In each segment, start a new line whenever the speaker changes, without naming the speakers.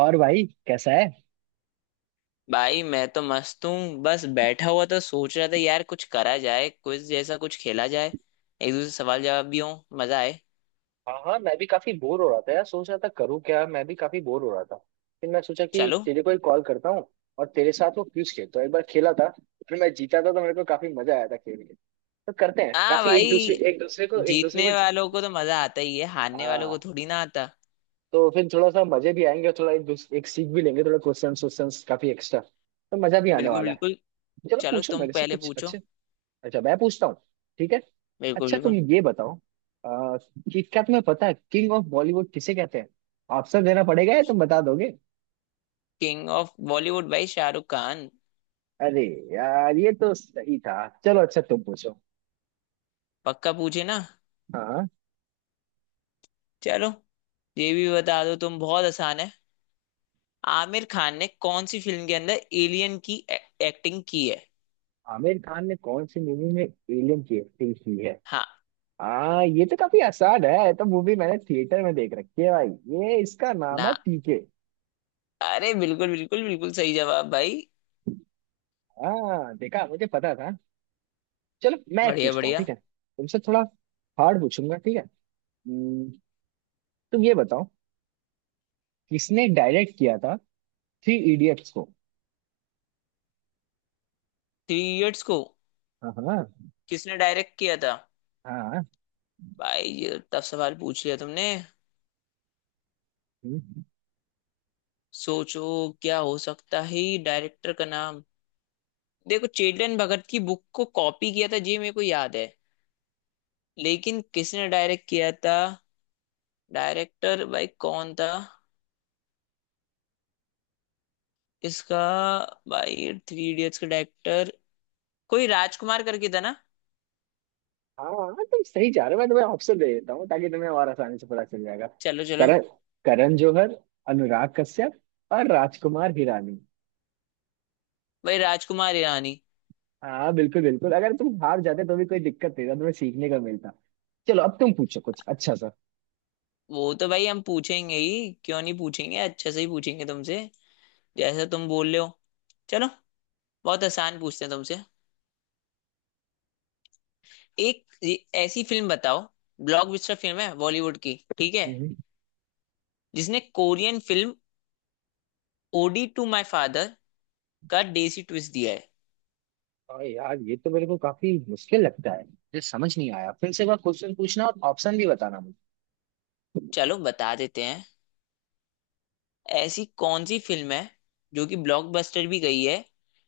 और भाई कैसा है।
भाई मैं तो मस्त हूँ। बस बैठा हुआ था, सोच रहा था यार कुछ करा जाए, क्विज जैसा कुछ खेला जाए। एक दूसरे से सवाल जवाब भी हो, मजा आए।
हाँ हाँ, मैं भी काफी बोर हो रहा था यार। सोच रहा था करूँ क्या। मैं भी काफी बोर हो रहा था फिर मैं सोचा कि
चलो।
तेरे को ही कॉल करता हूँ। और तेरे साथ वो क्विज खेलता हूँ, एक बार खेला था। फिर मैं जीता था तो मेरे को काफी मजा आया था खेल के। तो करते हैं।
हाँ
काफी एक दूसरे
भाई,
एक दूसरे को।
जीतने वालों को तो मजा आता ही है, हारने वालों को
हाँ।
थोड़ी ना आता।
तो फिर थोड़ा सा मजे भी आएंगे और थोड़ा एक दूसरे एक सीख भी लेंगे, थोड़ा क्वेश्चन क्वेश्चन काफी एक्स्ट्रा, तो मजा भी आने
बिल्कुल
वाला है।
बिल्कुल।
चलो
चलो
पूछो
तुम
मेरे से
पहले
कुछ
पूछो।
अच्छे। अच्छा मैं पूछता हूँ। ठीक है।
बिल्कुल
अच्छा
बिल्कुल।
तुम ये बताओ, आ, कि क्या तुम्हें पता है किंग ऑफ बॉलीवुड किसे कहते हैं? ऑप्शन देना पड़ेगा या तुम बता दोगे?
किंग ऑफ बॉलीवुड भाई शाहरुख खान।
अरे यार, ये तो सही था। चलो अच्छा तुम पूछो।
पक्का पूछे ना।
हाँ।
चलो, ये भी बता दो, तुम बहुत आसान है। आमिर खान ने कौन सी फिल्म के अंदर एलियन की एक्टिंग की है?
आमिर खान ने कौन सी मूवी में एलियन की एक्टिंग की है?
हाँ।
हाँ, ये तो काफी आसान है, ये तो मूवी मैंने थिएटर में देख रखी है भाई। ये, इसका नाम है
ना।
पीके।
अरे बिल्कुल बिल्कुल बिल्कुल सही जवाब भाई।
हाँ देखा, मुझे पता था। चलो मैं एक
बढ़िया
पूछता हूँ, ठीक
बढ़िया।
है? तुमसे थोड़ा हार्ड पूछूंगा, ठीक है? हम्म, तुम ये बताओ, किसने डायरेक्ट किया था थ्री इडियट्स को?
थ्री इडियट्स को
हाँ हाँ।
किसने डायरेक्ट किया था?
हाँ।
भाई ये तो टफ सवाल पूछ लिया तुमने।
हम्म,
सोचो, क्या हो सकता है डायरेक्टर का नाम। देखो, चेतन भगत की बुक को कॉपी किया था जी, मेरे को याद है, लेकिन किसने डायरेक्ट किया था? डायरेक्टर भाई कौन था इसका? भाई थ्री इडियट्स का डायरेक्टर कोई राजकुमार करके था ना।
हाँ हाँ, तुम सही जा रहे हो, मैं तुम्हें ऑप्शन दे देता हूँ ताकि तुम्हें और आसानी से पता चल जाएगा।
चलो चलो।
करण। करण जौहर। अनुराग कश्यप। और राजकुमार हिरानी।
भाई राजकुमार ईरानी।
हाँ बिल्कुल बिल्कुल। अगर तुम हार जाते तो भी कोई दिक्कत नहीं था, तुम्हें सीखने का मिलता। चलो अब तुम पूछो कुछ अच्छा सा।
वो तो भाई हम पूछेंगे ही, क्यों नहीं पूछेंगे, अच्छे से ही पूछेंगे तुमसे, जैसे तुम बोल रहे हो। चलो, बहुत आसान पूछते हैं तुमसे। ऐसी फिल्म बताओ, ब्लॉकबस्टर फिल्म है बॉलीवुड की, ठीक है,
हम्म।
जिसने Korean film Ode to My Father का देसी ट्विस्ट दिया है।
और यार ये तो मेरे को काफी मुश्किल लगता है, मुझे समझ नहीं आया। फिर से एक बार क्वेश्चन पूछना और ऑप्शन भी बताना मुझे।
चलो बता देते हैं। ऐसी कौन सी फिल्म है जो कि ब्लॉकबस्टर भी गई है,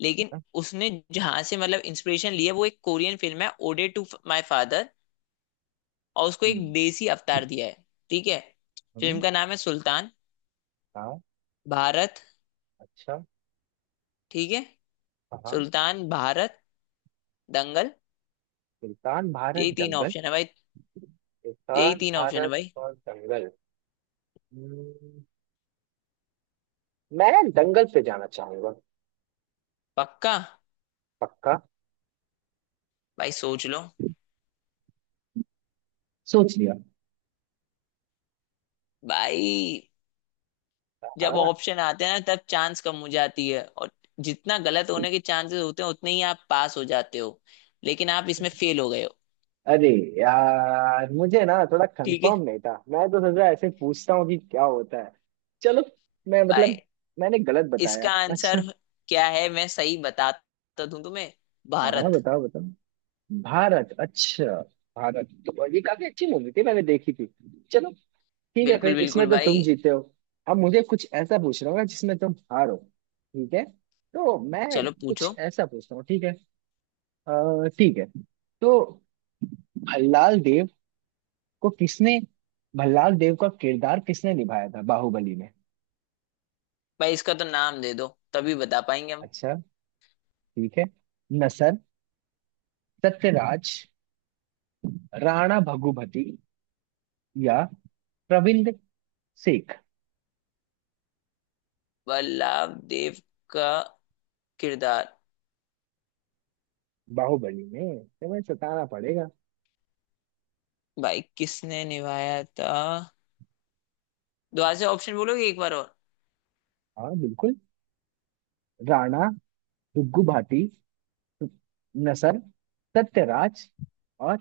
लेकिन
हाँ?
उसने जहां से मतलब इंस्पिरेशन लिया वो एक कोरियन फिल्म है, ओडे टू माई फादर, और उसको एक
हम्म।
देसी अवतार दिया है। ठीक है। फिल्म
हम्म,
का नाम है सुल्तान,
हाँ।
भारत,
अच्छा।
ठीक है,
हाँ।
सुल्तान, भारत, दंगल।
सुल्तान भारत
यही तीन
जंगल।
ऑप्शन है भाई। यही
सुल्तान
तीन ऑप्शन है
भारत
भाई।
और जंगल। हम्म, मैं जंगल पे जाना चाहूंगा।
पक्का?
पक्का।
भाई सोच लो।
सोच लिया।
भाई, जब
हाँ।
ऑप्शन आते हैं ना तब चांस कम हो जाती है, और जितना गलत होने के चांसेस होते हैं उतने ही आप पास हो जाते हो, लेकिन आप इसमें फेल हो गए हो।
अरे यार, मुझे ना थोड़ा
ठीक है।
कंफर्म नहीं था, मैं तो सोचा ऐसे पूछता हूँ कि क्या होता है। चलो। मैं
भाई
मतलब मैंने गलत बताया।
इसका आंसर
अच्छा।
क्या है, मैं सही बताता दूं तुम्हें।
हाँ हाँ
भारत।
बताओ बताओ। भारत, अच्छा। भारत तो ये काफी अच्छी मूवी थी, मैंने देखी थी। चलो। ठीक है,
बिल्कुल
फिर
बिल्कुल
इसमें तो
भाई।
तुम जीते हो। अब मुझे कुछ ऐसा पूछ रहा हूँ ना जिसमें तुम हारो, ठीक है? तो मैं
चलो
कुछ
पूछो।
ऐसा पूछता हूँ, ठीक है? ठीक है। तो भल्लाल देव को किसने भल्लाल देव का किरदार किसने निभाया था बाहुबली में?
भाई इसका तो नाम दे दो, तभी बता पाएंगे हम।
अच्छा, ठीक है। नसर। सत्यराज। राणा भगुभती। या प्रविंद सेठ।
वल्लभ देव का किरदार
बाहुबली में तुम्हें सताना पड़ेगा।
भाई किसने निभाया था? दोबारा से ऑप्शन बोलोगे एक बार और।
हाँ बिल्कुल। राणा दुग्गू भाटी। नसर। सत्यराज। और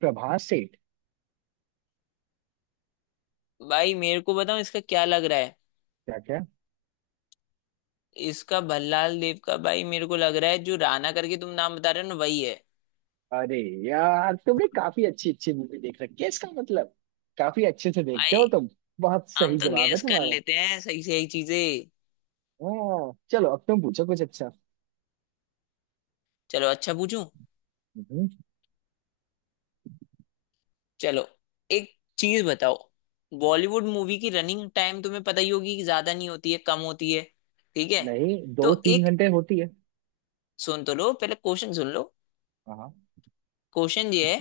प्रभास सेठ।
भाई मेरे को बताओ, इसका क्या लग रहा है।
क्या क्या।
इसका भल्लाल देव का भाई मेरे को लग रहा है जो राणा करके तुम नाम बता रहे हो ना, वही है।
अरे यार, तुमने काफी अच्छी अच्छी मूवी देख रखी है इसका मतलब। काफी अच्छे से देखते
भाई
हो तुम। बहुत
हम
सही
तो
जवाब है
गैस कर
तुम्हारा।
लेते हैं, सही सही चीजें।
हाँ चलो अब तुम पूछो कुछ अच्छा।
चलो अच्छा पूछूं।
हम्म।
चलो एक चीज बताओ। बॉलीवुड मूवी की रनिंग टाइम तुम्हें पता ही होगी कि ज्यादा नहीं होती है, कम होती है, ठीक है।
नहीं, दो
तो
तीन
एक,
घंटे होती है।
सुन तो लो पहले, क्वेश्चन सुन लो।
हाँ।
क्वेश्चन ये है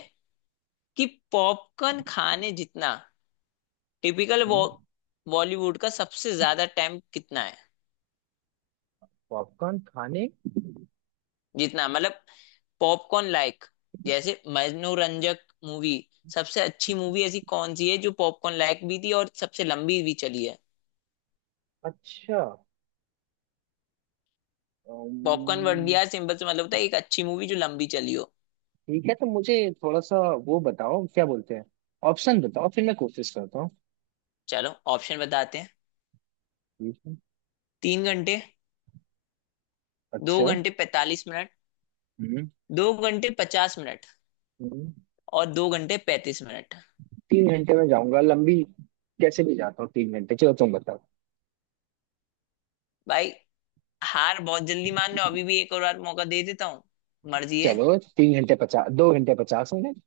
कि पॉपकॉर्न खाने जितना टिपिकल
हम्म,
बॉलीवुड का सबसे ज्यादा टाइम कितना है।
पॉपकॉर्न खाने।
जितना मतलब पॉपकॉर्न लाइक, जैसे मनोरंजक मूवी, सबसे अच्छी मूवी ऐसी कौन सी है जो पॉपकॉर्न लाइक भी थी और सबसे लंबी भी चली है।
अच्छा।
पॉपकॉर्न वर्ड
अम्म,
दिया, सिंपल से मतलब होता है एक अच्छी मूवी जो लंबी चली हो।
ठीक है, तो मुझे थोड़ा सा वो बताओ, क्या बोलते हैं, ऑप्शन बताओ फिर मैं कोशिश करता हूँ।
चलो ऑप्शन बताते हैं।
ठीक है।
तीन घंटे, दो
अच्छा।
घंटे पैंतालीस मिनट,
हम्म।
दो घंटे पचास मिनट,
हम्म।
और दो घंटे पैंतीस मिनट।
तीन घंटे में जाऊंगा, लंबी कैसे भी जाता हूँ, तीन घंटे। चलो तुम बताओ।
भाई हार बहुत जल्दी मान लो, अभी भी एक और बार मौका दे देता हूँ, मर्जी है।
चलो, तीन घंटे पचास, दो घंटे पचास मिनट।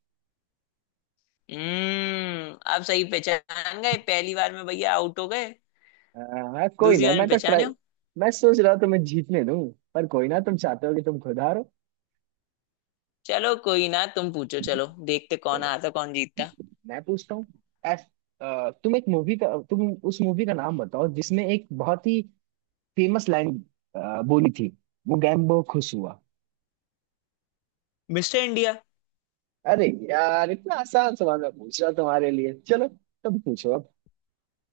हम्म, आप सही पहचान गए। पहली बार में भैया आउट हो गए,
हाँ हाँ, कोई
दूसरी
ना,
बार
मैं
में
तो ट्राई।
पहचाने हो।
मैं सोच रहा था मैं जीतने दूं, पर कोई ना, तुम चाहते हो कि तुम खुद हारो।
चलो कोई ना, तुम पूछो, चलो देखते कौन
चलो
हारता कौन जीतता।
मैं पूछता हूँ। एस तुम एक मूवी का, तुम उस मूवी का नाम बताओ जिसमें एक बहुत ही फेमस लाइन बोली थी, वो गैम्बो खुश हुआ।
मिस्टर इंडिया।
अरे यार, इतना आसान सवाल मैं पूछ रहा हूं तुम्हारे लिए। चलो तुम पूछो अब।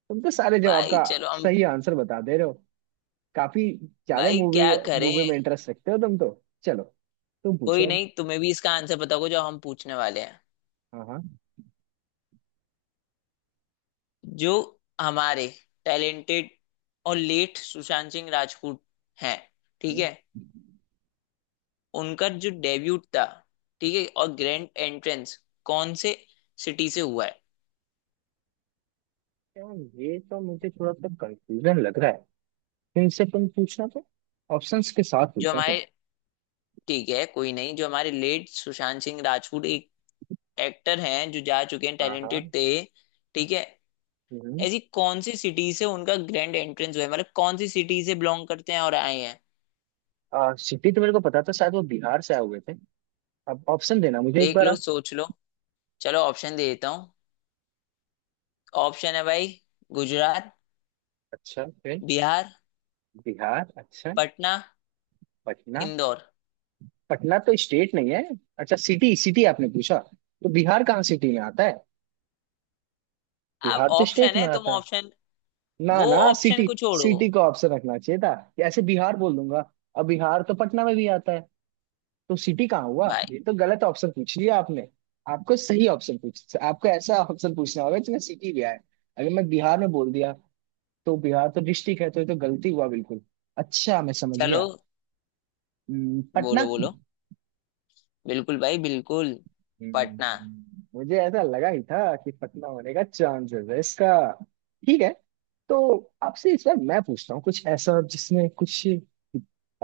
तुम तो सारे जवाब
भाई
का
चलो हम।
सही आंसर बता दे रहे हो। काफी ज्यादा
भाई
मूवी,
क्या
मूवी में
करें।
इंटरेस्ट रखते हो तुम तो। चलो तुम पूछो
कोई
अब।
नहीं, तुम्हें भी इसका आंसर पता होगा जो हम पूछने वाले हैं।
हाँ हाँ।
जो हमारे टैलेंटेड और लेट सुशांत सिंह राजपूत हैं, ठीक
हम्म,
है, उनका जो डेब्यूट था, ठीक है, और ग्रैंड एंट्रेंस कौन से सिटी से हुआ है?
यार ये तो मुझे थोड़ा सा कंफ्यूजन लग रहा है तुमसे। तुम पूछना तो ऑप्शंस के साथ
जो
पूछना तुम।
हमारे, ठीक है, कोई नहीं, जो हमारे लेट सुशांत सिंह राजपूत एक एक्टर हैं जो जा चुके हैं,
हाँ
टैलेंटेड
हाँ।
थे, ठीक है,
हम्म।
ऐसी कौन सी सिटी से उनका ग्रैंड एंट्रेंस हुआ है, मतलब कौन सी सिटी से बिलोंग करते हैं और आए हैं।
सिटी तो मेरे को पता था, शायद वो बिहार से आए हुए थे। अब ऑप्शन देना मुझे एक
देख
बार
लो,
आप।
सोच लो। चलो ऑप्शन दे देता हूँ। ऑप्शन है भाई, गुजरात,
अच्छा, फिर।
बिहार,
बिहार, अच्छा।
पटना,
पटना।
इंदौर।
पटना तो स्टेट नहीं है। अच्छा, सिटी सिटी आपने पूछा, तो बिहार कहाँ सिटी में आता है,
अब
बिहार तो स्टेट
ऑप्शन
में
है, तुम
आता है।
ऑप्शन,
ना
वो
ना,
ऑप्शन
सिटी।
को छोड़ो
सिटी का ऑप्शन रखना चाहिए था, ऐसे बिहार बोल दूंगा। अब बिहार तो पटना में भी आता है, तो सिटी कहाँ हुआ?
भाई।
ये तो गलत ऑप्शन पूछ लिया आपने। आपको सही ऑप्शन पूछ, आपको ऐसा ऑप्शन पूछना होगा जिसमें सिटी भी आए। अगर मैं बिहार में बोल दिया, तो बिहार तो डिस्ट्रिक्ट है, तो ये तो गलती हुआ बिल्कुल। अच्छा, मैं समझ
चलो
गया। पटना।
बोलो बोलो। बिल्कुल भाई बिल्कुल। पटना।
हम्म, मुझे ऐसा लगा ही था कि पतला होने का चांसेस है इसका। ठीक है। तो आपसे इस बार मैं पूछता हूँ कुछ ऐसा जिसमें कुछ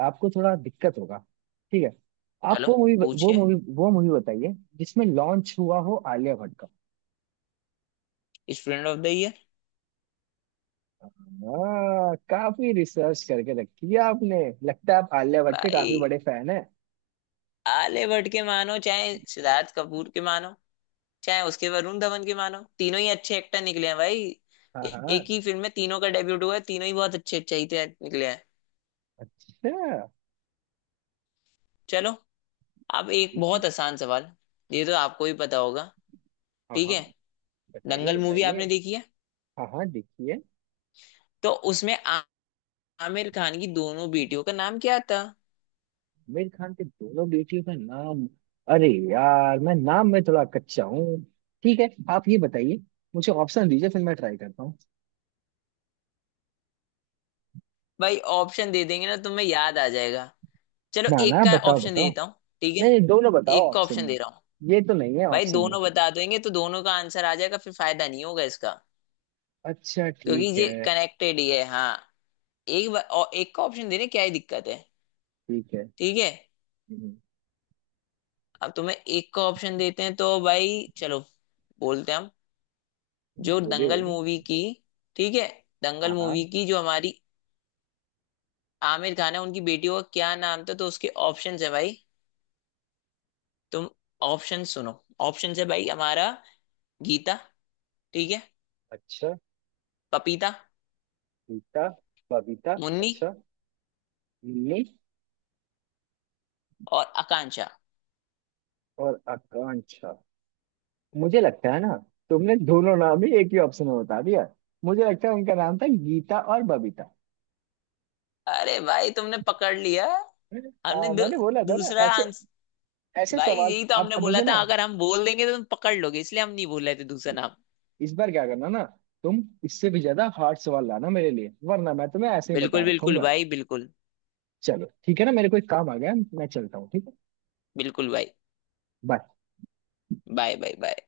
आपको थोड़ा दिक्कत होगा, ठीक है? आप
चलो पूछिए।
वो मूवी बताइए जिसमें लॉन्च हुआ हो आलिया भट्ट का।
स्टूडेंट ऑफ द ईयर।
हाँ, काफी रिसर्च करके रखी है आपने, लगता है आप आलिया भट्ट के काफी
भाई,
बड़े फैन हैं।
आलिया भट्ट के मानो, चाहे सिद्धार्थ कपूर के मानो, चाहे उसके वरुण धवन के मानो, तीनों ही अच्छे एक्टर निकले हैं भाई।
हाँ हाँ।
एक ही फिल्म में तीनों का डेब्यूट हुआ है, तीनों ही बहुत अच्छे, निकले हैं।
अच्छा।
चलो, अब एक
ठीक है।
बहुत आसान सवाल, ये तो आपको भी पता होगा,
हाँ
ठीक
हाँ,
है।
बताइए
दंगल मूवी
बताइए।
आपने देखी है,
हाँ हाँ, देखिए।
तो उसमें आमिर खान की दोनों बेटियों का नाम क्या था?
आमिर खान के दोनों बेटियों का नाम। अरे यार, मैं नाम में थोड़ा कच्चा हूँ। ठीक है, आप ये बताइए, मुझे ऑप्शन दीजिए फिर मैं ट्राई करता हूँ।
भाई ऑप्शन दे देंगे ना तो तुम्हें याद आ जाएगा। चलो
ना
एक
ना,
का
बताओ
ऑप्शन दे
बताओ।
देता हूँ। ठीक है,
नहीं नहीं, दोनों बताओ
एक का
ऑप्शन
ऑप्शन
में।
दे रहा हूँ।
ये तो नहीं है
भाई
ऑप्शन में।
दोनों बता देंगे तो दोनों का आंसर आ जाएगा, फिर फायदा नहीं होगा इसका,
अच्छा
क्योंकि
ठीक
ये
है।
कनेक्टेड ही है। हाँ, और एक का ऑप्शन देने क्या ही दिक्कत है।
ठीक है।
ठीक है।
हम्म,
अब तुम्हें एक का ऑप्शन देते हैं तो भाई, चलो बोलते हैं हम। जो
बोलिए
दंगल
बोलिए।
मूवी की, ठीक है, दंगल
हाँ हाँ।
मूवी की जो हमारी आमिर खान है, उनकी बेटी का क्या नाम था, तो उसके ऑप्शन है भाई, तुम ऑप्शन सुनो। ऑप्शन है भाई हमारा, गीता, ठीक है,
अच्छा।
पपीता,
गीता। बबीता,
मुन्नी,
अच्छा। लिली।
और आकांक्षा।
और आकांक्षा। मुझे लगता है ना, तुमने दोनों नाम ही एक ही ऑप्शन में बता दिया। मुझे लगता है उनका नाम था गीता और बबीता।
अरे भाई तुमने पकड़ लिया। हमने दू,
मैंने बोला था ना
दूसरा
ऐसे,
आंस।
ऐसे
भाई
सवाल।
यही तो
अब
हमने
अब
बोला
मुझे ना,
था, अगर हम बोल देंगे तो तुम पकड़ लोगे, इसलिए हम नहीं बोल रहे थे दूसरा नाम।
इस बार क्या करना ना, तुम इससे भी ज्यादा हार्ड सवाल लाना मेरे लिए, वरना मैं तुम्हें ऐसे ही बता
बिल्कुल बिल्कुल
रखूंगा।
भाई बिल्कुल।
चलो ठीक है ना, मेरे को एक काम आ गया है, मैं चलता हूँ, ठीक है।
बिल्कुल भाई।
बाय।
Bye, bye bye.